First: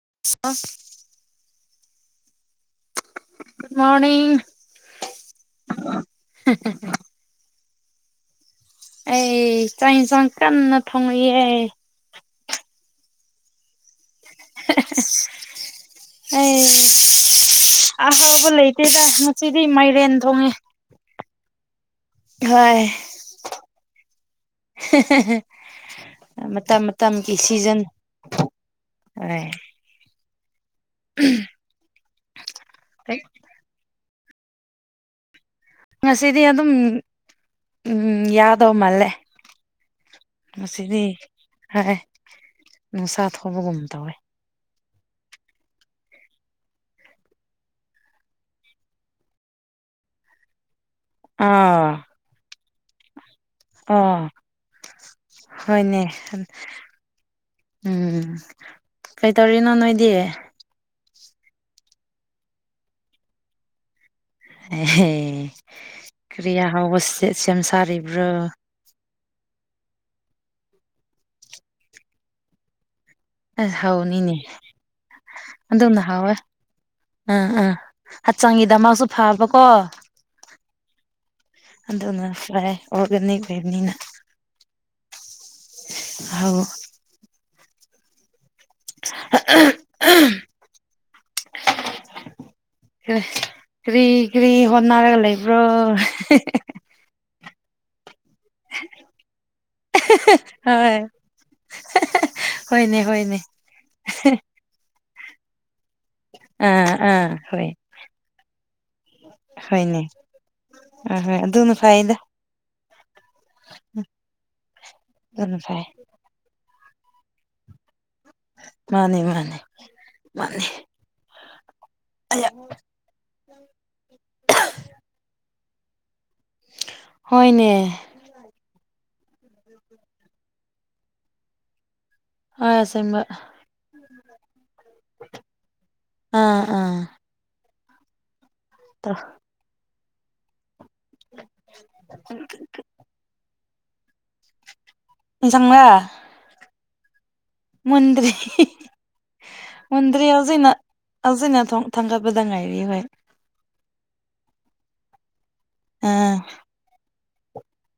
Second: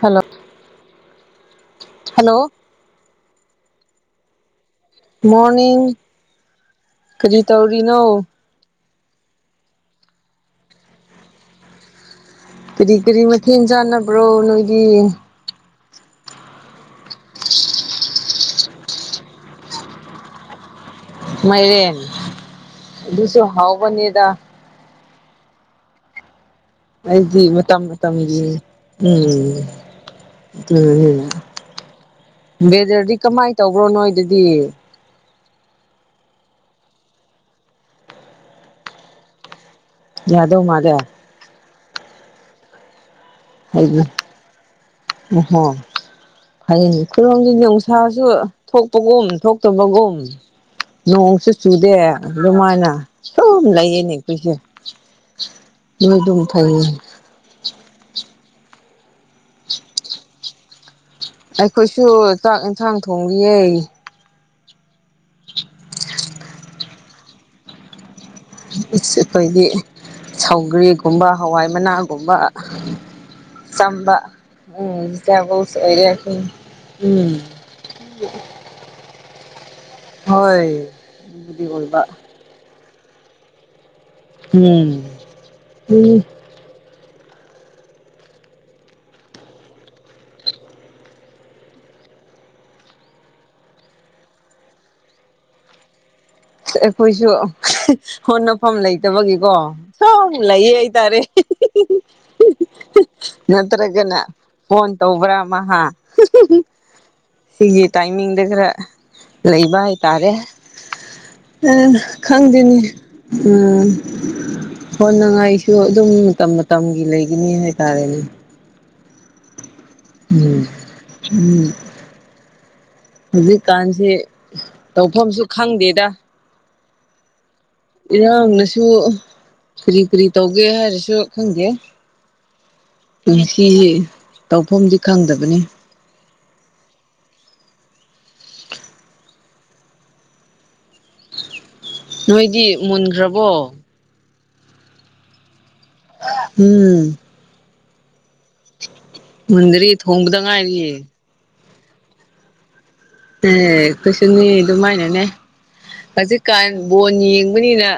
hello hello ꯊꯨꯠ morning morning ꯀꯔꯤ ꯇꯧꯔꯤꯅꯣ ꯑꯩ ꯆꯥꯛ ꯏꯟꯁꯥꯡ ꯀꯟꯅ ꯊꯣꯡꯉꯤꯌꯦ ꯀꯔꯤ ꯀꯔꯤ ꯃꯊꯦꯜ ꯆꯥꯟꯅꯕ꯭ꯔꯣ ꯅꯣꯏꯗꯤ ꯑꯦ ꯑꯍꯥꯎꯕ ꯂꯩꯇꯦꯗ ꯉꯁꯤꯗꯤ ꯃꯥꯏꯔꯦꯟ ꯊꯣꯡꯉꯦ ꯃꯥꯢꯔꯦꯟ ꯍꯣꯏ ꯑꯗꯨꯁꯨ ꯍꯥꯎꯕꯅꯤꯗ ꯍꯦ ꯍꯦ ꯍꯦ ꯑꯩꯗꯤ ꯃꯇꯝ ꯃꯇꯝꯒꯤ ꯍꯣꯏ ꯃꯤꯅꯤ ꯎꯝꯝ ꯕꯦꯗꯔꯗꯤ ꯀꯃꯥꯏꯅ ꯇꯧꯕ꯭ꯔꯣ ꯅꯣꯏꯗꯗꯤ ꯉꯁꯤꯗꯤ ꯑꯗꯨꯝ ꯎꯝ ꯌꯥꯗꯧ ꯃꯥꯜꯂꯦ ꯌꯥꯗꯧ ꯃꯥꯜꯂꯦ ꯉꯁꯤꯗꯤ ꯍꯥꯏ ꯅꯨꯡꯁꯥꯗꯣ ꯍꯥꯏꯕꯨ ꯎꯍꯣ ꯍꯌꯦꯡ ꯑꯩꯈꯣꯢꯔꯣꯝꯒꯤ ꯅꯨꯡꯁꯥꯁꯨ ꯊꯣꯛꯄꯒꯨꯝ ꯊꯣꯛꯇꯕꯒꯨꯝ ꯅꯣꯡꯁꯨ ꯆꯨꯗꯦ ꯑꯥ ꯑꯗꯨꯃꯥꯏꯅ ꯁꯨꯝ ꯂꯩꯌꯦꯅꯦ ꯑꯥ ꯀꯔꯤꯅꯣ ꯍꯣꯏꯅꯦ ꯅꯣꯏꯗꯨꯝ ꯐꯩꯌꯦ ꯎꯝ ꯀꯩꯇꯧꯔꯤꯅꯣ ꯅꯣꯏꯗꯤ ꯑꯩꯈꯣꯏꯁꯨ ꯆꯥꯛ ꯌꯦꯟꯁꯥꯡ ꯊꯣꯡꯉꯤꯌꯦ ꯑꯦ ꯀ꯭ꯔꯤ ꯑꯍꯥꯎꯕ ꯁꯦꯝ ꯁꯥꯔꯤꯕ꯭ꯔꯣ ꯑꯩꯈꯣꯏꯒꯤ ꯁꯧꯒ꯭ꯔꯤꯒꯨꯝꯕ ꯍꯋꯥꯏ ꯃꯅꯥꯒꯨꯝꯕ ꯑꯁ ꯃꯆꯝꯕ ꯍꯥꯎꯅꯤꯅꯦ ꯎꯝ ꯇꯔꯕꯨꯁ ꯑꯣꯢꯔꯦ ꯑꯩꯈꯣꯢꯗꯤ ꯑꯝ ꯑꯝ ꯍꯛꯆꯥꯡꯒꯤꯗꯃꯛꯁꯨ ꯐꯕꯀꯣ ꯍꯣꯏ ꯗꯨꯕꯨꯗꯤ ꯑꯣꯢꯕ ꯁꯥꯏ ꯑꯣꯒꯅꯤ ꯂꯩꯕꯅꯤꯅ ꯎꯝ ꯎꯝ ꯍꯥꯎ [inaudible] ꯀ꯭ꯔꯤ ꯀ꯭ꯔꯤ ꯍꯣꯠꯅꯔꯒ ꯂꯩꯕ꯭ꯔꯣ ꯑꯩꯈꯣꯏꯁꯨ ꯍꯣꯠꯅꯐꯝ ꯂꯩꯇꯕꯒꯤꯀꯣ ꯁꯨꯝ ꯂꯩꯌꯦ ꯍꯣꯏ ꯍꯥꯏꯇꯥꯔꯦ ꯍꯣꯏꯅꯦ ꯍꯣꯏꯅꯦ ꯅꯠꯇ꯭ꯔꯒꯅ ꯐꯣꯟ ꯇꯧꯕ꯭ꯔ ꯃꯍꯥ ꯑꯥ ꯑꯥ ꯍꯣꯏ ꯁꯤꯒꯤ ꯇꯥꯏꯃꯤꯡꯗ ꯈꯔ ꯂꯩꯕ ꯍꯥꯏꯇꯥꯔꯦ ꯍꯣꯢ ꯍꯣꯢ ꯈꯪꯗꯦꯅꯦ ꯎꯝ ꯑꯗꯨꯅ ꯍꯣꯟꯅꯉꯥꯏꯁꯨ ꯐꯩ ꯑꯗꯨꯝ ꯇꯝ ꯃꯇꯝꯒꯤ ꯂꯩꯒꯅꯤ ꯍꯥꯏꯇꯥꯔꯦꯅꯦ ꯃꯥꯅꯦ ꯃꯥꯅꯦ ꯎꯝ ꯎꯝ ꯑꯩꯌꯥ ꯍꯧꯖꯤꯛꯀꯥꯟꯁ‌ꯦ ꯇꯧꯐꯝꯁꯨ ꯈꯪꯗꯦꯗ ꯍꯣꯢꯅꯦ ꯏꯔꯥꯡꯅꯁꯨ ꯀꯔꯤ ꯀꯔꯤ ꯇꯧꯒꯦꯔ ꯍꯥꯏꯔꯁꯨ ꯈꯪꯗ‌ꯦ ꯍꯣꯏ ꯑꯁꯦꯡꯕ ꯄꯨꯟꯁꯤ ꯁ‌ꯦ ꯇꯧꯐꯝꯗꯤ ꯈꯪꯗꯕꯅꯤ ꯑꯥ ꯑꯥ ꯇꯧ ꯅꯣꯏꯗꯤ ꯃꯨꯟꯈ꯭ꯔꯕꯣ ꯢꯟꯁꯥꯡꯔꯥ ꯎꯝ ꯃꯟꯗ꯭ꯔꯤ ꯃꯨꯟꯗꯔꯤ ꯃꯟꯗ꯭ꯔꯤ ꯊꯣꯡꯕꯗ ꯍꯧꯖꯤꯛꯅꯥ ꯉꯥꯏꯔꯤꯌꯦ ꯍꯧꯖꯤꯛꯅ ꯊꯥꯡꯒꯠꯄꯗ ꯉꯥꯏꯔꯤ ꯍꯣꯏ ꯑꯝ ꯑꯩꯈꯣꯢꯁꯨꯅꯦ ꯑꯗꯨꯃꯥꯏꯅꯅꯦ ꯑꯥ ꯍꯧꯖꯤꯛꯀꯥꯟ ꯕꯣꯟ ꯌꯦꯡꯕꯅꯤꯅ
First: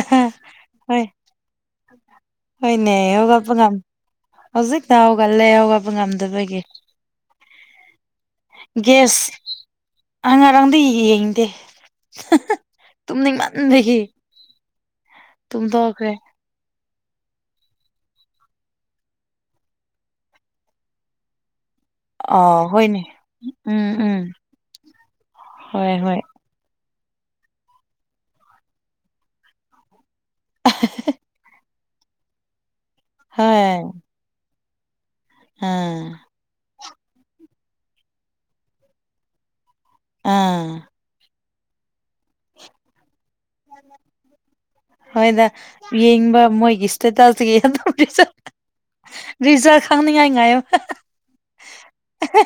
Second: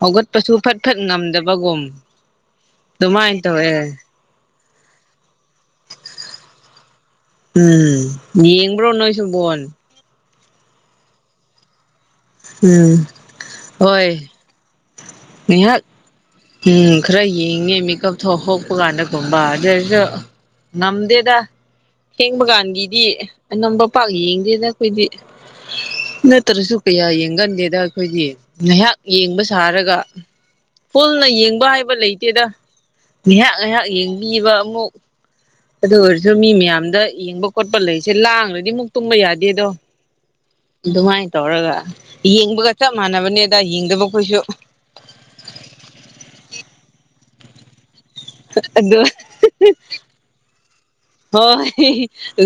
ꯍꯧꯒꯠꯄꯁꯨ ꯐꯠ ꯐꯠ ꯍꯣꯏ ꯉꯝꯗꯕꯒꯨꯝ ꯍꯣꯏꯅꯦ ꯑꯗꯨꯃꯥꯏꯅ ꯍꯧꯒꯠꯄ ꯇꯧꯋꯦ ꯉꯝ ꯍꯧꯖꯤꯛꯇ ꯍꯧꯒꯠꯂꯦ ꯍꯧꯒꯠꯄ ꯉꯝꯗꯕꯒꯤ ꯎꯝ ꯌꯦꯡꯕ꯭ꯔꯣ ꯅꯣꯏꯁꯨ ꯕꯣꯟ ꯑ ꯉꯔꯥꯡꯗꯤ ꯌꯦꯡꯗꯦ ꯎꯝ ꯇꯨꯝꯅꯤꯡꯃꯟꯕꯒꯤ ꯍꯣꯏ ꯉꯥꯏꯍꯥꯛ ꯇꯨꯝꯊꯣꯛꯈ꯭ꯔꯦ ꯎꯝ ꯈꯔ ꯌꯦꯡꯉꯦ ꯃꯦꯀꯞ ꯊ‌ꯣꯛ ꯍ‌ꯣꯛꯄ ꯀꯥꯟꯗꯒꯨꯝꯕ ꯑꯗꯨꯏꯁꯨ ꯉꯝꯗꯦꯗ ꯊꯦꯡꯕ ꯑꯥ ꯍꯣꯏꯅꯦ ꯀꯥꯟꯒꯤꯗꯤ ꯑꯅꯝꯕ ꯎꯝ ꯄꯥꯛ ꯎꯝ ꯌꯦꯡꯗꯦꯗꯥ ꯑꯩꯈꯣꯏꯗꯤ ꯍꯣꯏ ꯍꯣꯏ ꯅꯠꯇ꯭ꯔꯁꯨ ꯀꯌꯥ ꯌꯦꯡꯒꯟꯗꯦꯗ ꯑꯩꯈꯣꯏꯒꯤ ꯉꯥꯏꯍꯥꯛ ꯌꯦꯡꯕ ꯁꯥꯔꯒ ꯄꯨꯟꯅ ꯌꯦꯡꯕ ꯍꯥꯏꯕ ꯂꯩꯇꯦꯗ ꯉꯥꯏꯍꯥꯛ ꯍꯣꯏ ꯉꯥꯏꯍꯥꯛ ꯌꯦꯡꯕꯤꯕ ꯑꯃꯨꯛ ꯑꯗꯨ ꯑꯥ ꯑꯣꯏꯔꯁꯨ ꯃꯤ ꯃꯌꯥꯝꯗ ꯌꯦꯡꯕ ꯈꯣꯠꯄ ꯂꯩꯁꯦ ꯂꯥꯡꯂꯗꯤ ꯃꯨꯛ ꯇꯨꯝꯕ ꯌꯥꯗꯦꯗꯣ ꯑꯥ ꯑꯗꯨꯃꯥꯏꯅ ꯇꯧꯔꯒ ꯌꯦꯡꯕꯒ ꯆꯞ ꯃꯥꯟꯅꯕꯅꯦꯗ ꯌꯦꯡꯗꯕ ꯈꯣꯏꯁꯨ ꯍꯣꯏꯗ ꯌꯦꯡꯕ ꯃꯣꯏꯒꯤ ꯏꯁꯇꯦꯇꯥꯁꯇꯒꯤ ꯑꯗꯨꯝ ꯑꯥ ꯑꯗ‌ꯣꯏ ꯔꯤꯖꯜ ꯈꯪꯅꯤꯡꯉꯥꯏ ꯉꯥꯏꯌ‌ꯣ ꯍꯣꯏ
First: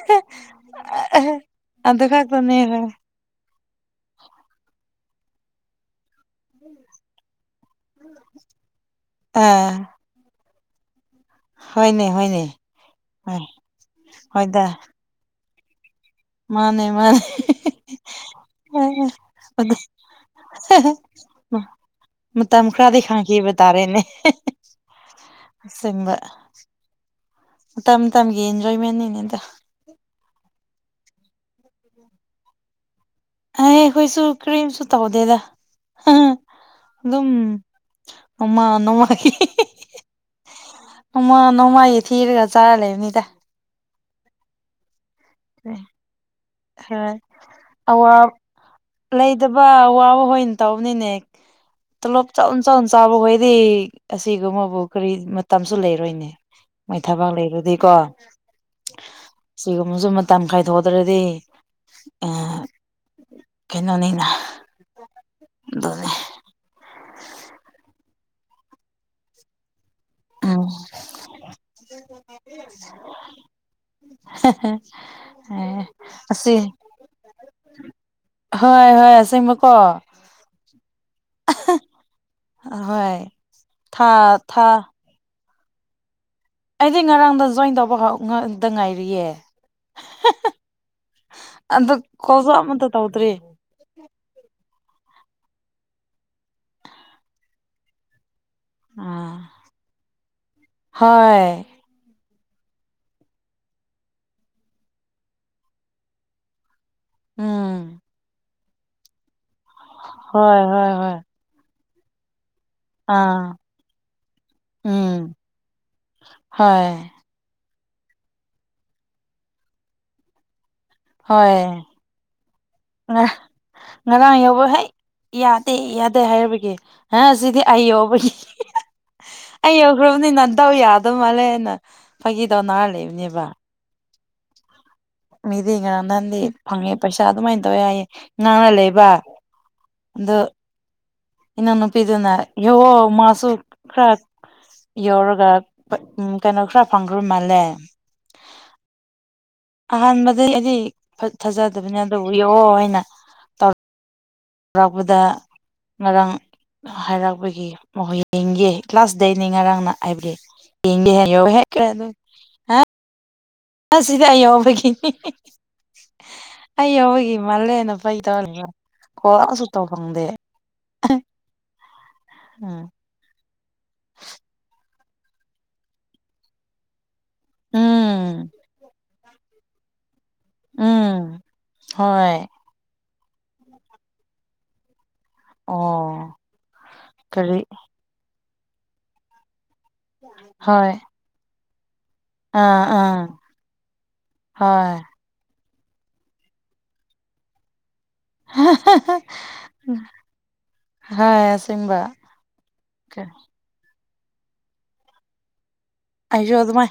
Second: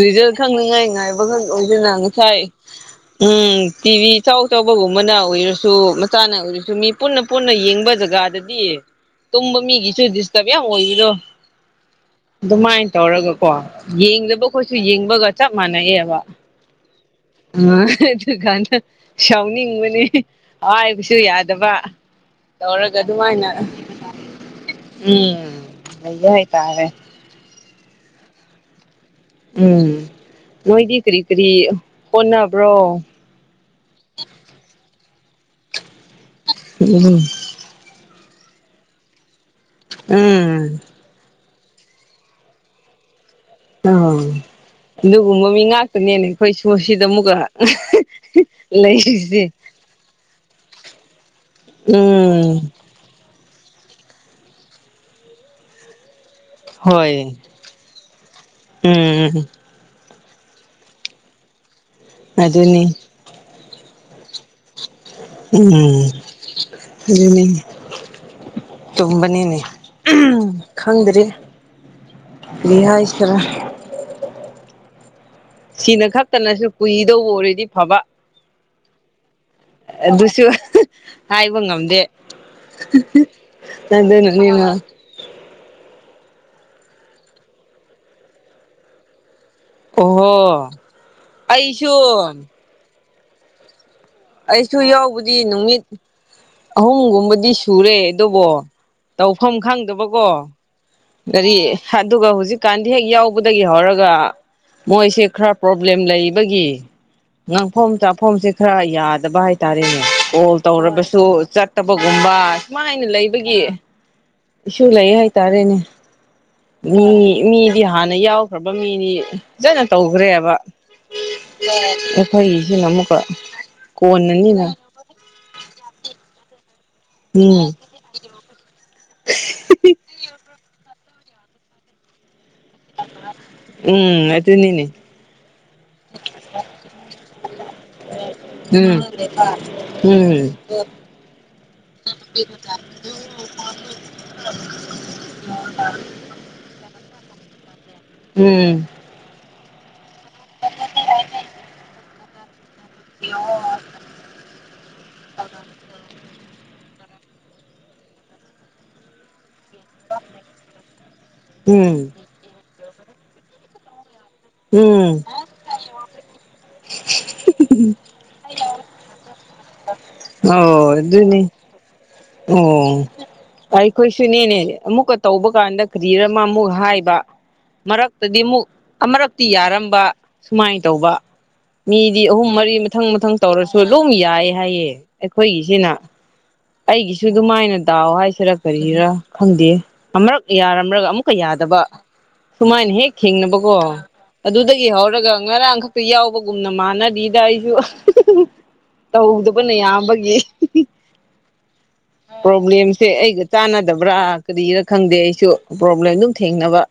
ꯔꯤꯖꯜ ꯈꯪꯅꯤꯉꯥꯏ ꯉꯥꯏꯕꯈꯛ ꯑꯣꯏꯗꯅ ꯑꯗꯨ ꯉꯁꯥꯏ ꯈꯛꯇꯅꯦ ꯍꯣꯏ ꯎꯝ ꯇꯤꯚꯤ ꯆꯥꯎ ꯆꯥꯎꯕꯒꯨꯝꯕꯅ ‌ꯑꯣꯏꯔꯁꯨ ꯃꯆꯥꯅ ꯑꯣꯏꯔꯁꯨ ꯃꯤ ꯄꯨꯟꯅ ꯄꯨꯟꯅ ꯌꯦꯡꯕ ꯖꯒꯥꯗꯗꯤ ꯇꯨꯝꯕ ꯑꯥ ꯃꯤꯒꯤꯁꯨ ꯗꯤꯁ ꯇꯔꯞ ꯌꯥꯝ ꯑ‌ꯣꯏꯕꯗꯣ ꯍ‌ꯣꯏꯅ‌ꯦ ꯍ‌ꯣꯏꯅ‌ꯦ ꯀꯣ ꯌꯦꯡꯗꯕꯈꯣꯏꯁꯨ ꯌꯦꯡꯕꯒ ꯆꯞ ꯃꯥꯟꯅꯩꯕ ꯃꯥꯅꯦ ꯃꯥꯅꯦ ꯑꯥ ꯑꯗꯨ ꯀꯟꯗ ꯁꯥꯎꯅꯤꯡꯕꯅꯦ ꯍꯥꯏꯕꯁꯨ ꯌꯥꯗꯕ ꯃꯇꯝ ꯇꯧꯔꯒ ꯈꯔꯗꯤ ꯈꯥꯡꯈꯤꯕ ꯑꯗꯨꯃꯥꯏꯅ ꯇꯥꯔꯦꯅꯦ ꯎꯝ ꯑ ꯑꯁꯦꯡꯕ ꯍꯣꯏ ꯇꯥꯥꯔꯦ ꯃꯇꯝ ꯃꯇꯝꯒꯤ ꯏꯟꯖꯣꯏꯃꯦꯟꯅꯤꯅ‌ꯦ ꯗ‌ꯣ ꯎꯝ ꯅꯣꯏꯗꯤ ꯀꯔꯤ ꯀꯔꯤ ꯍꯣꯠꯅꯕ꯭ꯔꯣ ꯑꯦ ꯑꯩꯈꯣꯏꯁꯨ ꯀꯔꯤꯝꯁꯨ ꯇꯧꯗꯦꯗ ꯎꯝ ꯑꯗꯨꯝ ꯎꯃ ꯅꯣꯡꯃ ꯎꯝ ꯅꯣꯡꯃ ꯅꯣꯡꯃꯒꯤ ꯊꯤꯔꯒ ꯆꯥꯔ ꯂꯩꯕꯅꯤꯗ ꯑ ꯑꯗꯨꯒꯨꯝꯕ ꯃꯤ ꯉꯥꯛꯇ‌ꯅꯤꯅꯦ ꯑꯩꯈꯣꯏ ꯁ‌ꯣꯝ ꯁꯤꯗ ꯍꯣꯏ ꯑꯃꯨꯛꯀ ꯂꯩꯔꯤꯁꯦ ꯋꯥꯕ ꯍꯣꯏ ꯇꯧꯕꯅꯤꯅꯦ ꯎꯝ ꯆꯥꯎꯕꯍꯣꯏꯗꯤ ꯑꯁꯤꯒꯨꯝꯕꯕꯨ ꯀꯔꯤ ꯃꯇꯝꯁꯨ ꯂꯩꯔꯣꯏꯅꯦ ꯃꯣꯏ ꯊꯕꯛ ꯍꯣꯏ ꯂꯩꯈꯔꯗꯤꯀꯣ ꯎꯝ ꯁꯤꯒꯨꯝꯕꯁꯨ ꯃꯇꯝ ꯈꯥꯏꯗꯣꯛꯇ꯭ꯔꯗꯤ ꯑ ꯑꯗꯨꯅꯤ ꯀꯩꯅꯣꯅꯤꯅ ꯎꯝ ꯑꯗꯨꯅꯦ ꯑꯗꯨ ꯆꯨꯝꯕꯅꯤꯅꯦ ꯎꯝ ꯈꯪꯗ꯭ꯔꯦ ꯀꯔꯤ ꯍꯥꯏꯁꯤꯔ [inaudible] ꯑꯦ ꯁꯤꯅ ꯑꯁꯤ ꯈꯛꯇꯅꯁꯨ ꯀꯨꯏꯗꯧꯕ ꯑꯣꯏꯔꯗꯤ ꯐꯕ ꯍꯣꯏ ꯍꯣꯏ ꯑꯁꯦꯡꯕꯀꯣ ꯑꯗꯨꯁꯨ ꯍꯥꯏꯕ ꯉꯝꯗꯦ ꯍꯣꯏ ꯊꯥ ꯊꯥ ꯑꯗꯨꯅꯅꯦꯃ ꯑꯩꯗꯤ ꯉꯔꯥꯡꯗ ꯖꯣꯏꯟ ꯇꯧꯕꯗ ꯗ ꯉꯥꯏꯔꯤꯌꯦ ꯑꯣꯍꯣ ꯑꯩꯁꯨ ꯑꯗꯨ ꯀꯣꯜꯁꯨ ꯑꯃꯇ ꯇꯧꯗ꯭ꯔꯤ ꯑꯩꯁꯨ ꯌꯥꯎꯕꯗꯤ ꯅꯨꯃꯤꯠ ꯑꯍꯨꯝꯒꯨꯝꯕꯗꯤ ꯁꯨꯔꯦ ꯑꯗꯨꯕꯨ ꯑꯥ ꯇꯧꯐꯝ ꯈꯪꯗꯕꯀꯣ ꯍꯣꯏ ꯒꯥꯔꯤ ꯑꯗꯨꯒ ꯍꯧꯖꯤꯛꯀꯥꯟꯗꯤ ꯍꯦꯛ ꯌꯥꯎꯕꯗꯒꯤ ꯍꯧꯔꯒ ꯃꯣꯏꯁꯦ ꯈꯔ ꯄ꯭ꯔꯣꯕ꯭ꯂꯦꯝ ꯂꯩꯕꯒꯤ ꯉꯥꯡꯐꯝ ꯎꯝ ꯆꯥꯐꯝꯁꯦ ꯈꯔ ꯌꯥꯗꯕ ꯍꯥꯏꯇꯥꯔꯦꯅꯦ ꯀꯣꯜ ꯍꯣꯏ ꯍꯣꯏ ꯍꯣꯏ ꯇꯧꯔꯕꯁꯨ ꯆꯠ ꯐꯠꯇꯕꯒꯨꯝꯕ ꯁꯨꯃꯥꯏꯅ ꯑꯥ ꯂꯩꯕꯒꯤ ꯏꯁꯨ ꯎꯝ ꯂꯩ ꯍꯥꯏꯇꯥꯔꯦꯅꯦ ꯍꯣꯏ ꯃꯤ ꯃꯤꯗꯤ ꯍꯥꯟꯅ ꯌꯥꯎꯈ꯭ꯔꯕ ꯃꯤꯅꯤ ꯐꯖꯅ ꯇꯧꯈ꯭ꯔꯦꯕ ꯍꯣꯏ ꯑꯩꯈꯣꯏꯒꯤꯁꯤꯅ ꯑꯃꯨꯛꯀ ꯉꯔꯥꯡ ꯌꯥꯎꯕ ꯀꯣꯟꯅꯅꯤꯅ ꯍꯦꯛ ꯌꯥꯗꯦ ꯌꯥꯗꯦ ꯍꯥꯏꯔꯕꯒꯤ ꯍꯥ ꯁꯤꯗꯤ ꯎꯝ ꯑꯩ ꯌꯣꯕꯒꯤ [unintelligible] ꯑꯩ ꯌꯧꯈ꯭ꯔꯕꯅꯤ ꯅꯥꯗꯥꯎ ꯌꯥꯗꯧ ꯃꯥꯜꯂꯦꯅ ꯅꯪ ꯐꯥꯒꯤ ꯗꯣꯅꯥꯔ ꯂꯩꯕꯅꯦꯕ ꯎꯝ ꯑꯗꯨꯅꯤꯅꯦ ꯃꯤꯗꯤ ꯉꯔꯥꯡ ꯅꯍꯥꯟꯗꯩ ꯐꯪꯉꯦ ꯄꯩꯁꯥ ꯑꯗꯨꯃꯥꯏꯅ ꯇꯧꯌꯦ ꯌꯥꯏꯌꯦ ꯅꯪꯅ ꯎꯝ ꯂꯩꯕ ꯎꯝ ꯏꯅꯥꯎ ꯅꯨꯄꯤꯗꯨꯅ ꯌꯦꯡꯉꯣ ꯃꯥꯁꯨ ꯈꯔ ꯌꯧꯔꯒ ꯄꯠ ꯎꯝ ꯀꯩꯅꯣ ꯈꯔ ꯐꯪꯈꯔꯕ ꯃꯥꯜꯂꯦ ꯎꯝ ꯑꯍꯥꯟꯕꯗꯗꯤ ꯑꯩꯗꯤ ꯊꯥꯖꯗꯕꯅꯦ ꯑꯗꯨꯕꯨ ꯌꯦꯑꯣ ꯍꯥꯏꯅ [inaudible] ꯌꯥꯎꯔꯛꯄꯗ ꯉꯔꯥꯡ ꯍꯥꯏꯔꯛꯄꯒꯤ ꯍꯣꯏ ꯌꯦꯡꯒꯦ ꯀ꯭ꯂꯥꯁꯗꯩꯅꯤ ꯉꯔꯥꯡꯅ ꯍꯥꯏꯕꯗꯤ [inaudible] ꯑꯗꯨ ꯎꯝ ꯑꯁꯤꯗꯤ ꯑꯩ ꯌꯥꯎꯕꯒꯤꯅꯤ ꯎꯝ ꯑꯩ ꯌꯥꯎꯕꯒꯤ ꯃꯥꯜꯂꯦꯅ ꯐꯥꯒꯤ ꯇꯧꯔꯒ ꯀꯣꯜꯁꯨ ꯇꯧ ꯐꯪꯗꯦ ꯑꯣ ꯑꯗꯨꯅꯤ ꯎꯝ ꯑꯣ ꯑꯩꯈꯣꯏꯁꯨꯅꯦꯅꯦ ꯑꯃꯨꯛꯀ ꯇꯧꯕ ꯀꯥꯟꯗ ꯀꯔꯤꯔ ꯑꯃ ꯑꯃꯨꯛ ꯍꯥꯏꯕ ꯃꯔꯛꯇꯗꯤ ꯎꯝ ꯑꯃꯨꯛ ꯑꯃꯔꯛꯇꯤ ꯌꯥꯔꯝꯕ ꯁꯨꯃꯥꯏꯅ ꯇꯧꯕ ꯎꯝ ꯃꯤꯗꯤ ꯍꯣꯏ ꯑꯍꯨꯝ ꯃꯔꯤ ꯃꯊꯪ ꯃꯊꯪ ꯇꯧꯔꯁꯨ ꯗꯨꯝ ꯌꯥꯏꯌꯦ ꯍꯥꯏꯌꯦ ꯑꯩꯈꯣꯏꯒꯤꯁꯤꯅ ꯑꯣ ꯑꯩꯒꯤꯁꯨ ꯀꯔꯤ ꯑꯗꯨꯃꯥꯏꯅ ꯗꯥꯎ ꯍꯥꯏꯁꯤꯔꯥ ꯀꯔꯤꯔꯥ ꯈꯪꯗꯦ ꯑꯃꯔꯛ ꯍꯣꯏ ꯌꯥꯔꯝꯂꯒ ꯑꯃꯨꯛ ꯀꯞ ꯌꯥꯗꯕ ꯑꯥ ꯁꯨꯃꯥꯏꯅ ꯍꯦꯛ ꯑꯥ ꯊꯦꯡꯅꯕꯀꯣ ꯑꯗꯨꯗꯒꯤ ꯍꯣꯏ ꯍꯧꯔꯒ ꯉꯔꯥꯡ ꯈꯛ ꯇꯨ ꯌꯥꯎꯕꯒꯨꯝꯅ ꯃꯥꯟꯅꯔꯤꯗ ꯑꯩꯁꯨ ꯇꯧꯗꯕꯅ ꯌꯥꯝꯕꯒꯤ [unintelligible] ꯍꯥ ꯑꯁꯦꯡꯕ ꯄ꯭ꯔꯣꯕ꯭ꯂꯦꯝꯁꯦ ꯑꯩꯒ ꯆꯥꯟꯅꯗꯕ꯭ꯔꯥ ꯀꯔꯤꯔꯥ ꯈꯪꯗꯦ ꯑꯩꯁꯨ ꯄ꯭ꯔꯣꯕ꯭ꯂꯦꯝ ꯑꯗꯨꯝ ꯑꯩꯁꯨ ꯊꯦꯡꯅꯕ ꯑꯗꯨꯃꯥꯏꯅ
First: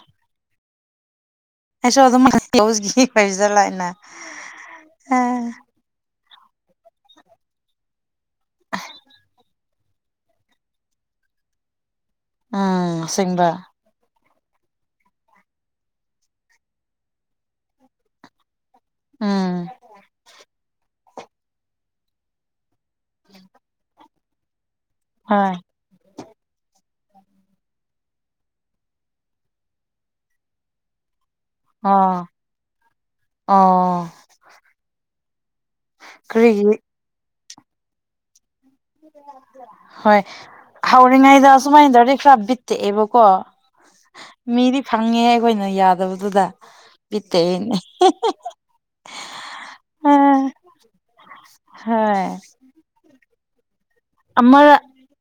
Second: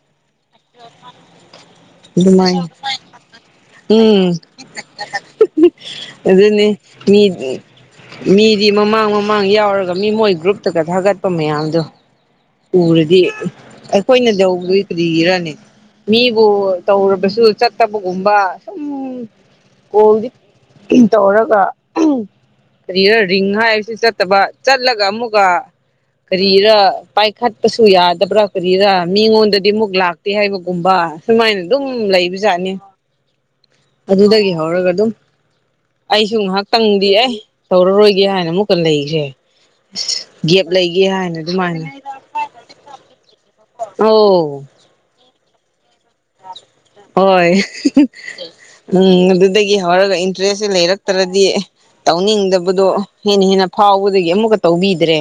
ꯑꯩꯁꯨ ꯑꯗꯨꯝ ꯑꯗꯨꯃꯥꯏꯅ ꯂꯧꯁꯤꯈꯤ ꯈꯁꯤꯗ ꯂꯥꯛꯑꯏꯅ ꯎꯝ ꯑꯦ ꯑꯗꯨꯅꯤ ꯃꯤꯗꯤ ꯃꯃꯥꯡ ꯃꯃꯥꯡ ꯌꯥꯎꯔꯒ ꯃꯤ ꯃꯣꯏ ꯒ꯭ꯔꯨꯞꯇꯒ ꯊꯥꯒꯠꯄ ꯃꯌꯥꯝꯗꯣ ꯎꯝ ꯎꯔꯗꯤ ꯑꯁꯦꯡꯕ ꯑꯩꯈꯣꯏꯅ ꯌꯧꯕꯗꯨꯒꯤ ꯀꯗꯤꯔꯅꯤ ꯃꯤꯕꯨ ꯇꯧꯔꯕꯁꯨ ꯆꯠꯇꯕꯒꯨꯝꯕ ꯁꯨꯝ ꯎꯝ ꯀꯣꯜꯗꯤ ꯇꯧꯔꯒ ꯀꯔꯤꯔ ꯔꯤꯡ ꯍꯥꯏꯕꯁꯤ ꯆꯠꯇꯕ ꯆꯠꯂꯒ ꯑꯃꯨꯛꯀ ꯍꯣꯏ ꯀꯔꯤꯔ ꯄꯥꯏ ꯈꯠꯄꯁꯨ ꯌꯥꯗꯕ꯭ꯔꯥ ꯀꯔꯤꯔꯥ ꯃꯤꯉꯣꯟꯗꯗꯤ ꯑꯃꯨꯛ ꯂꯥꯛꯇꯦ ꯍꯥꯏꯕꯒꯨꯝꯕ ꯁꯨꯃꯥꯏꯅ ꯑꯗꯨꯝ ꯑꯣ ꯂꯩꯕꯖꯥꯠꯅꯤ ꯑꯣ ꯑꯗꯨꯗꯒꯤ ꯍꯧꯔꯒ ꯑꯗꯨꯝ ꯑꯩꯁꯨ ꯀꯔꯤꯒꯤ ꯉꯥꯏꯍꯥꯛꯇꯪꯗꯤ ꯑꯦ ꯇꯧꯔꯔꯣꯏꯒꯦ ꯍꯥꯏꯅ ꯃꯨꯛ ꯍꯣꯏ ꯂꯩꯒꯦ ꯍꯥꯏꯅ ꯍꯧꯔꯤꯉꯩꯗ ꯑꯗꯨꯃꯥꯏꯅ ꯁꯨꯃꯥꯏꯅ ꯇꯧꯔꯗꯤ ꯈꯔ ꯕꯤꯠ ꯇꯦꯛꯑꯦꯕꯀꯣ ꯑꯧ ꯃꯤꯗꯤ ꯐꯪꯉꯦ ꯑꯩꯈꯣꯏꯅ ꯌꯥꯗꯕꯗꯨꯗ ꯍꯣꯏ ꯕꯤꯠꯇꯦꯛꯏꯅꯦ [unintelligible] ꯎꯝ ꯑꯗꯨꯗꯒꯤ ꯍꯧꯔꯒ ꯏꯟꯇꯥꯔꯦꯁ ꯁꯦ ꯂꯩꯔꯛꯇ꯭ꯔꯗꯤ ꯍꯣꯏ ꯗꯣ ꯍꯦꯟꯅ ꯍꯦꯟꯅ ꯐꯥꯎꯕꯗꯒꯤ ꯑꯃꯨꯛꯀ ꯇꯧꯕꯤꯗ꯭ꯔꯦ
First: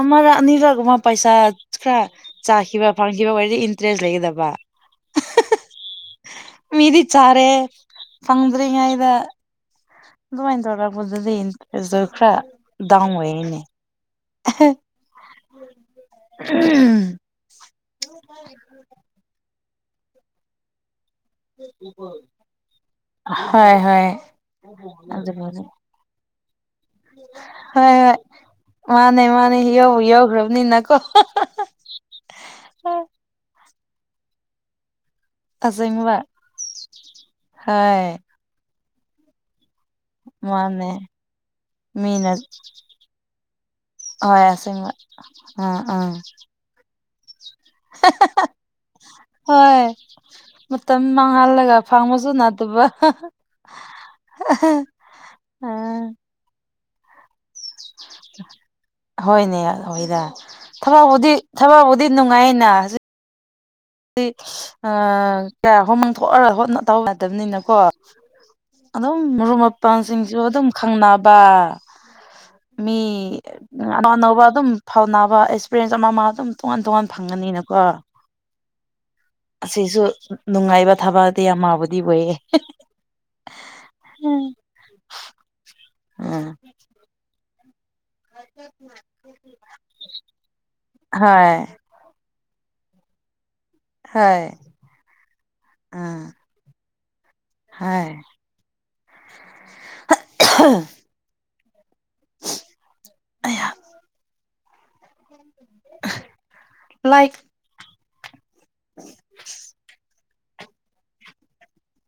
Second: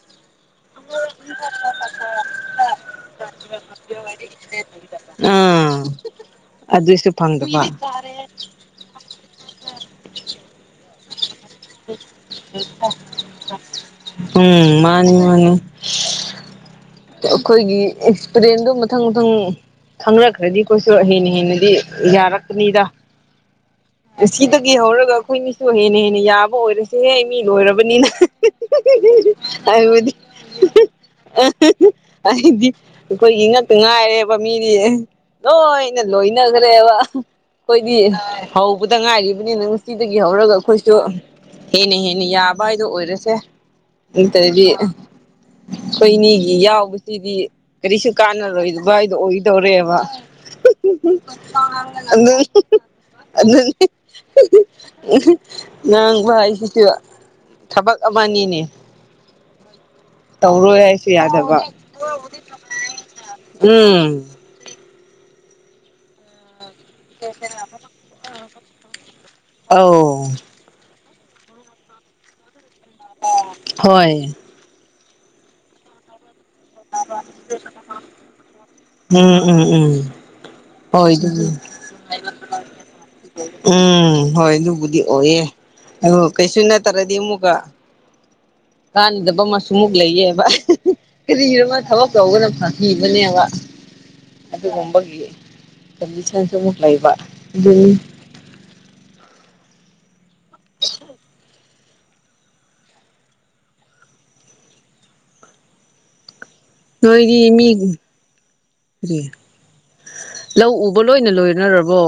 ꯑꯃꯔꯥ ꯑꯅꯤꯔ ꯒꯨꯝꯕ ꯄꯩꯁꯥ ꯈꯔ ꯆꯥꯈꯤꯕ ꯐꯪꯈꯤꯕ ꯑꯣꯏꯔꯗꯤ ꯏꯟꯇꯔꯦꯁ ꯂꯩꯒꯗꯕ ꯑꯥ ꯃꯤꯗꯤ ꯑꯗꯨꯁꯨ ꯆꯥꯔꯦ ꯐꯪꯗꯕ ꯐꯪꯗ꯭ꯔꯤꯉꯥꯏꯗ ꯑꯗꯨꯗꯨꯃꯥꯏ ꯇꯧꯔꯛꯄꯗꯗꯤ ꯎꯝ ꯃꯥꯅꯤ ꯃꯥꯅꯤ ꯎꯝ ꯑꯩꯈꯣꯏꯒꯤ ꯑꯦꯛꯁꯄꯔꯦꯟꯗꯣ ꯃꯊꯪ ꯃꯊꯪ ꯈꯪꯅꯛꯈ꯭ꯔꯗꯤ ꯑꯩꯈꯣꯏꯁꯨ ꯍꯩꯅꯤ ꯍꯦꯟꯅꯗꯤ ꯌꯥꯔꯛ ꯀꯅꯤꯗ ꯍꯣꯏ ꯍꯣꯏ ꯉꯥꯁꯤꯗꯒꯤ ꯍꯧꯔꯒ ꯑꯩꯈꯣꯏ ꯑꯗꯨꯕꯨꯗꯤ ꯑꯥꯃꯤꯁꯨ ꯍꯣꯏ ꯍꯦꯟꯅ ꯍꯦꯟꯅ ꯌꯥꯕ ꯑꯣꯏꯔꯁꯦꯍꯦ ꯃꯤ ꯂꯣꯏꯔꯕꯅꯤꯅ ꯍꯣꯏ [unintelligible] ꯃꯥꯅꯦ ꯃꯥꯅꯦ ꯌꯧꯕꯨ ꯍꯥꯏꯕꯗꯤ ꯌꯧꯈ꯭ꯔꯕꯅꯤꯅꯀꯣ ꯑꯩꯗꯤ ꯑꯩꯈꯣꯏꯒꯤ ꯉꯛꯇ ꯉꯥꯏꯔꯦꯕ ꯃꯤꯗꯤ ꯂꯣꯏꯅ ꯑꯁꯦꯡꯕ ꯂꯣꯏꯅꯈ꯭ꯔꯦꯕ ꯑꯩꯈꯣꯏꯗꯤ ꯍꯣꯏ ꯍꯧꯕꯗ ꯉꯥꯏꯔꯤꯕꯅꯤꯅ ꯁꯤꯗꯒꯤ ꯍꯧꯔꯒ ꯃꯥꯅꯦ ꯑꯩꯈꯣꯏꯁꯨ ꯍꯦꯟꯅ ꯍꯦꯟꯅ ꯃꯤꯅ ꯌꯥꯕ ꯍꯥꯏꯗꯣ ꯑꯣꯏꯔꯁꯦ ꯍꯣꯏ ꯅꯠꯇ꯭ꯔꯗꯤ ꯑꯁꯦꯡꯕ ꯎꯝ ꯎꯝ ꯑꯩꯈꯣꯏ ꯑꯅꯤꯒꯤ ꯌꯥꯎꯕꯁꯤꯗꯤ ꯀꯔꯤꯁꯨ ꯀꯥꯟꯅꯔꯣꯏꯗꯕ ꯍꯥꯏꯗꯣ ꯍꯣꯏ ꯑꯣꯏꯗꯧꯔꯦꯕ ꯃꯇꯝ ꯃꯥꯡꯍꯜꯂꯒ ꯐꯪꯕꯁꯨ ꯅꯠꯇꯕ [unintelligible] ꯑꯥ ꯉꯥꯡꯕ ꯍꯥꯏꯁꯤꯁꯨ ꯊꯕꯛ ꯑꯃꯅꯤꯅꯦ ꯍꯣꯏꯅꯦ ꯑꯣꯏꯗ ꯇꯧꯔꯣꯏ ꯊꯕꯛ ꯍꯥꯏꯁꯨ ꯕꯨꯗꯤ ꯌꯥꯗꯕ ꯊꯕꯛꯕꯨꯗꯤ ꯅꯨꯡꯉꯥꯏꯅ ꯎꯝ ꯀꯌꯥ ꯍꯨꯝ [unintelligible] ꯇꯧ ꯌꯥꯗꯕꯅꯤꯅꯀꯣ ꯑꯗꯨꯝ ꯃꯔꯨꯞ ꯑꯧ ꯃꯄꯥꯡꯁꯤꯡꯁꯨ ꯑꯗꯨꯝ ꯈꯪꯅꯕ ꯃꯤ ꯑꯅꯧ ꯍꯣꯏ ꯑꯅꯧꯕ ꯑꯗꯨꯝ ꯐꯥꯎꯅꯕ ꯑꯦꯛꯁꯄꯤꯔꯦꯟꯁ ꯑꯃ ꯑꯃ ꯑꯗꯨꯝ ꯇꯣꯉꯥꯟ ꯇꯣꯉꯥꯟ ꯐꯪꯒꯅꯤꯅꯀꯣ ꯎꯝ ꯎꯝ ꯎꯝ ꯑꯁꯤꯁꯨ ꯅꯨꯡꯉꯥꯏꯕ ꯍꯣꯏ ꯊꯕꯛꯗꯤ ꯑꯗꯨꯗꯤ ꯑꯃꯥꯕꯨꯗꯤ ꯑꯣꯏꯌꯦ ꯎꯝ ꯍꯣꯏ ꯑꯗꯨꯕꯨꯗꯤ ꯑꯣꯏꯑꯦ ꯑ ꯎꯝ ꯀꯩꯁꯨ ꯅꯠꯇ꯭ꯔꯗꯤ ꯑꯃꯨꯛꯀ ꯀꯥꯟꯅꯗꯕ ꯑꯃꯁꯨꯃꯨꯛ ꯂꯩꯌꯦꯕ ꯍꯣꯏ ꯀꯔꯤꯔ ꯊꯕꯛ ꯇꯧꯕꯅ ꯐꯕꯅꯦꯕ ꯍꯣꯏ ꯑꯗꯨꯒꯨꯝꯕꯒꯤ ꯀꯟꯗꯤꯁꯟ ꯂꯩꯕ ꯑꯗꯨꯅꯤ ꯍꯥꯏ [unintelligible] [unintelligible] [inaudible] ꯂꯥꯏꯛ ꯅꯣꯏꯗꯤ ꯃꯤ ꯂꯧ ꯎꯕ ꯂꯣꯏꯅ ꯂꯣꯏꯅꯔꯕꯣ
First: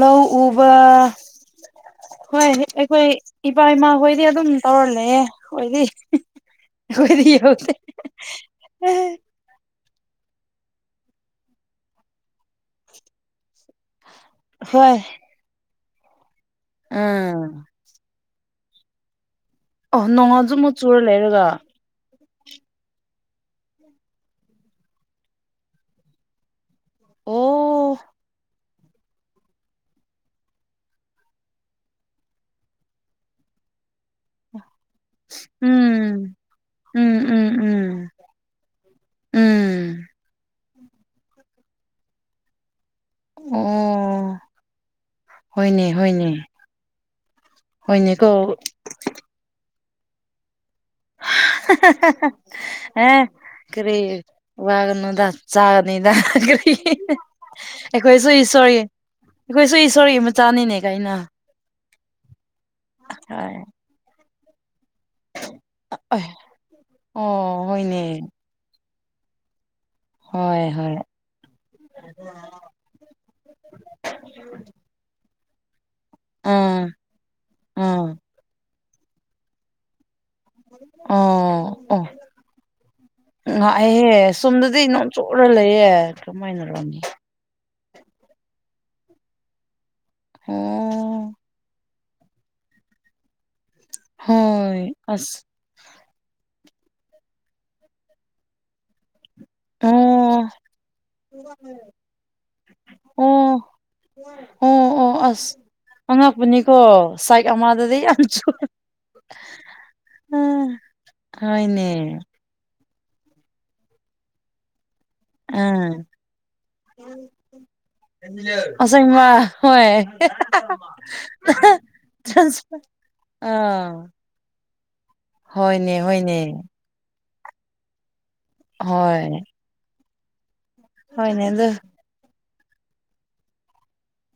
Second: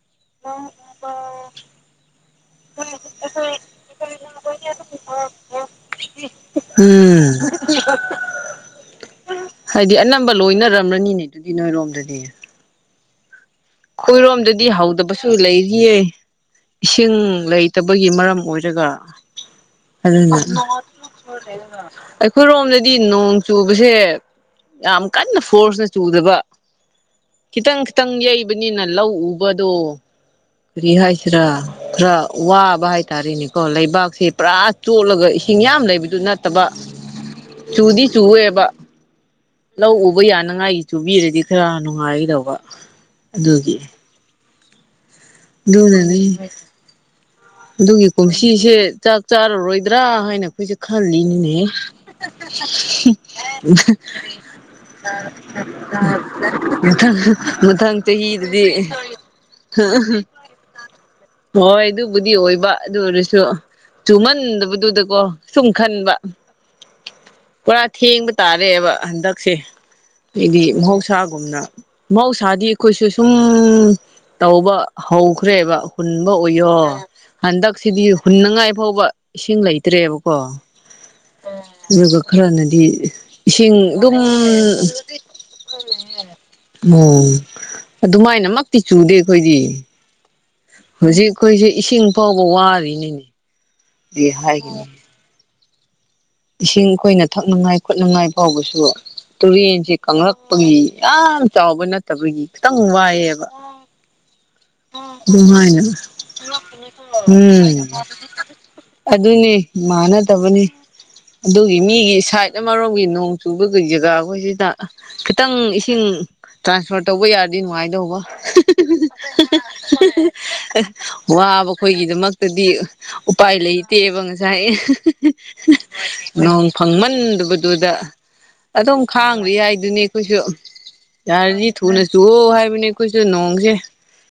ꯂ ꯎꯕ ꯍꯣꯏ ꯑꯩꯈꯣꯏ ꯏꯄꯥ ꯏꯃꯥ ꯍꯣꯏꯗꯤ ꯑꯗꯨꯝ ꯇꯧꯔꯂꯩꯌꯦ ꯃꯣꯏꯗꯤ ꯑꯣꯏꯔꯤ ꯎꯝ [inaudible] ꯍꯥꯏꯗꯤ ꯑꯅꯝꯕ ꯂꯣꯏꯅꯔꯝꯔꯅꯤꯅꯦ ꯑꯗꯨꯗꯤ ꯅꯣꯏꯔꯣꯝꯗꯗꯤ ꯑꯩꯈꯣꯏꯔꯣꯝꯗꯗꯤ ꯍꯣꯏ ꯍꯧꯗꯕꯁꯨ ꯂꯩꯔꯤꯌꯦ ꯏꯁꯤꯡ ꯂꯩ ꯎꯝ ꯐꯠꯇꯕꯒꯤ ꯃꯔꯝ ꯑꯣꯏꯔꯒ ꯑꯣ ꯑꯗꯨꯅ ꯅꯣꯡꯁꯨ ꯑꯃꯨꯛ ꯆꯨꯔ ꯂꯩꯔꯒ ꯑꯩꯈꯣꯏꯔꯣꯝꯗꯗꯤ ꯅꯣꯡ ꯆꯨꯕꯁꯦ ꯌꯥꯝ ꯀꯟꯅ ꯐꯣꯔꯁꯇ ꯆꯨꯗꯕ ꯈꯤꯇꯪ ꯑꯣ ꯈꯤꯇꯪ ꯌꯩꯕꯅꯤꯅ ꯂꯧ ꯎꯕꯗꯣ ꯀꯔꯤ ꯍꯥꯏꯁꯤꯔꯥ ꯈꯔ ꯋꯥꯕ ꯍꯥꯏꯇꯥꯔꯦꯅꯦꯀꯣ ꯂꯩꯕꯥꯛꯁꯦ ꯄꯨꯔꯥ ꯆꯣꯠꯂꯒ ꯏꯁꯤꯡ ꯌꯥꯝ ꯂꯩꯕꯗꯨ ꯎꯝ ꯅꯠꯇꯕ ꯎꯝ ꯆꯨꯗꯤ ꯎꯝ ꯆꯨꯋꯦꯕ ꯎꯝ ꯂꯧ ꯎꯕ ꯌꯥꯅꯉꯥꯏꯒꯤ ꯆꯨꯕꯤꯔꯗꯤ ꯈꯔ ꯅꯨꯡꯉꯥꯏꯒꯗꯧꯕ ꯎꯝ ꯑꯗꯨꯒꯤ ꯑꯣ ꯍꯣꯏꯅꯦ ꯗꯣꯅꯅꯤ ꯍꯣꯏꯅꯦ ꯑꯗꯨꯒꯤ ꯍꯣꯏꯅꯦꯀꯣ ꯀꯨꯝꯁꯤꯁꯦ ꯆꯥꯛ ꯆꯥꯔꯔꯣꯏꯗ꯭ꯔꯥ ꯍꯥꯏꯅ ꯑꯩꯈꯣꯏꯁꯦ ꯈꯜꯂꯤꯅꯤꯅꯦ ꯑꯦ ꯀꯔꯤ ꯋꯥꯒꯅꯨꯗ ꯆꯥꯒꯅꯤꯗ ꯀꯔꯤ [unintelligible] ꯃꯊꯪ ꯑꯩꯈꯣꯏꯁꯨ ꯆꯍꯤꯗꯗꯤ ꯏꯁꯣꯔꯒꯤ ꯑꯩꯈꯣꯏꯁꯨ ꯏꯁꯣꯔꯒꯤ ꯃꯆꯥꯅꯤꯅꯦ ꯀꯩꯅꯣ ꯍꯣꯏ ꯑꯗꯨꯕꯨꯗꯤ ꯑꯣꯏꯕ ꯑꯗꯨ ꯑꯣꯏꯔꯁꯨ ꯍꯣꯏ ꯆꯨꯝꯃꯟꯗꯕꯗꯨꯗꯀꯣ ꯁꯨꯝ ꯈꯟꯕ ꯑꯣꯏ ꯑꯣ ꯄꯨꯔꯥ ꯍꯣꯏꯅꯦ ꯊꯦꯡꯕ ꯇꯥꯔꯦꯕ ꯍꯟꯗꯛꯁꯦ ꯍꯥꯏꯗꯤ ꯍꯣꯏ ꯍꯣꯏ ꯃꯍꯧꯁꯥꯒꯨꯝꯅ ꯃꯍꯧꯁꯥꯗꯤ ꯑꯩꯈꯣꯏꯁꯨ ꯁꯨꯝ ꯇꯧꯕ ꯍꯧꯈ꯭ꯔꯦꯕ ꯍꯨꯟꯕ ꯑꯣꯏꯌꯣ ꯑꯥ ꯍꯟꯗꯛꯁꯤꯗꯤ ꯑꯥ ꯍꯨꯟꯅꯉꯥꯏ ꯐꯥꯎꯕ ꯏꯁꯤꯡ ꯂꯩꯇ꯭ꯔꯦꯕꯀꯣ ꯑꯣ ꯑꯣ ꯑꯗꯨꯒ ꯈꯔꯅꯗꯤ ꯏꯁꯤꯡ ꯑꯗꯨꯝ ꯉꯥꯛꯑꯦꯍꯦ ꯁꯨꯃꯥꯏꯅ ꯔꯣꯅꯤ [inaudible] ꯑꯣ ꯑꯗꯨꯃꯥꯏꯅꯃꯛꯇꯤ ꯆꯨꯗꯦ ꯑꯩꯈꯣꯏꯗꯤ ꯑꯣ ꯍꯧꯖꯤꯛ ꯑꯩꯈꯣꯏꯁꯦ ꯏꯁꯤꯡ ꯐꯥꯎꯕ ꯋꯥꯔꯤꯅꯤꯅꯦ ꯑꯗꯨ ꯍꯣꯏ ꯍꯥꯏꯒꯅꯤ ꯑꯁ ꯏꯁꯤꯡ ꯑꯩꯈꯣꯏꯅ ꯊꯛꯅꯤꯉꯥꯏ ꯈꯣꯠꯅꯤꯉꯥꯏ ꯐꯥꯎꯕꯁꯨ ꯇꯨꯔꯦꯟꯁꯦ ꯑꯣ ꯀꯪꯂꯛꯄꯒꯤ ꯌꯥꯝ ꯆꯥꯎꯕ ꯅꯠꯇꯕꯒꯤ ꯈꯤꯇꯪ ꯋꯥꯏꯑꯦꯕ ꯑꯣ ꯑꯣ ꯑꯣ ꯑꯁ ꯑꯗꯨꯃꯥꯏꯅ ꯑꯉꯛꯄꯅꯤꯀꯣ ꯁꯥꯏꯠ ꯑꯃꯗꯗꯤ ꯌꯥꯝ ꯆꯨꯔ ꯑꯗꯨꯅꯦ ꯃꯥꯅꯗꯕꯅꯦ ꯑꯗꯨꯒꯤ ꯍꯣꯏꯅꯦ ꯃꯤꯒꯤ ꯁꯥꯏꯠ ꯑꯃꯔꯣꯝꯒꯤ ꯅꯣꯡ ꯆꯨꯕ ꯒꯩ ꯖꯒꯥꯈꯣꯏ ꯁꯤꯗ ꯈꯤꯇꯪ ꯏꯁꯤꯡ ꯇ꯭ꯔꯥꯟꯁꯐꯔ ꯇꯧꯕ ꯌꯥꯔꯗꯤ ꯅꯨꯡꯉꯥꯏꯗꯧꯕ ꯑꯁ ꯍꯩꯃꯥ ꯍꯣꯏ ꯋꯥꯕ ꯑꯩꯈꯣꯏꯒꯤꯗꯃꯛꯇꯗꯤ ꯇ꯭ꯔꯥꯟꯁ ꯎꯄꯥꯏ ꯑꯥ ꯂꯩꯇꯦꯕ ꯉꯁꯥꯏ ꯍꯣꯏꯅꯦ ꯍꯣꯏꯅꯦ ꯅꯣꯡ ꯐꯪꯃꯟꯗꯕꯗꯨꯗ ꯑꯗꯨꯝ ꯍꯣꯏ ꯈꯥꯡꯕ ꯌꯥꯏꯗꯨꯅꯤ ꯑꯩꯈꯣꯏꯁꯨ ꯍꯣꯏꯅꯦ ꯑꯗꯨ ꯌꯥꯔꯗꯤ ꯊꯨꯅ ꯆꯨꯑꯣ ꯍꯥꯏꯕꯅꯦ ꯑꯩꯈꯣꯏꯁꯨ ꯅꯣꯡꯁꯦ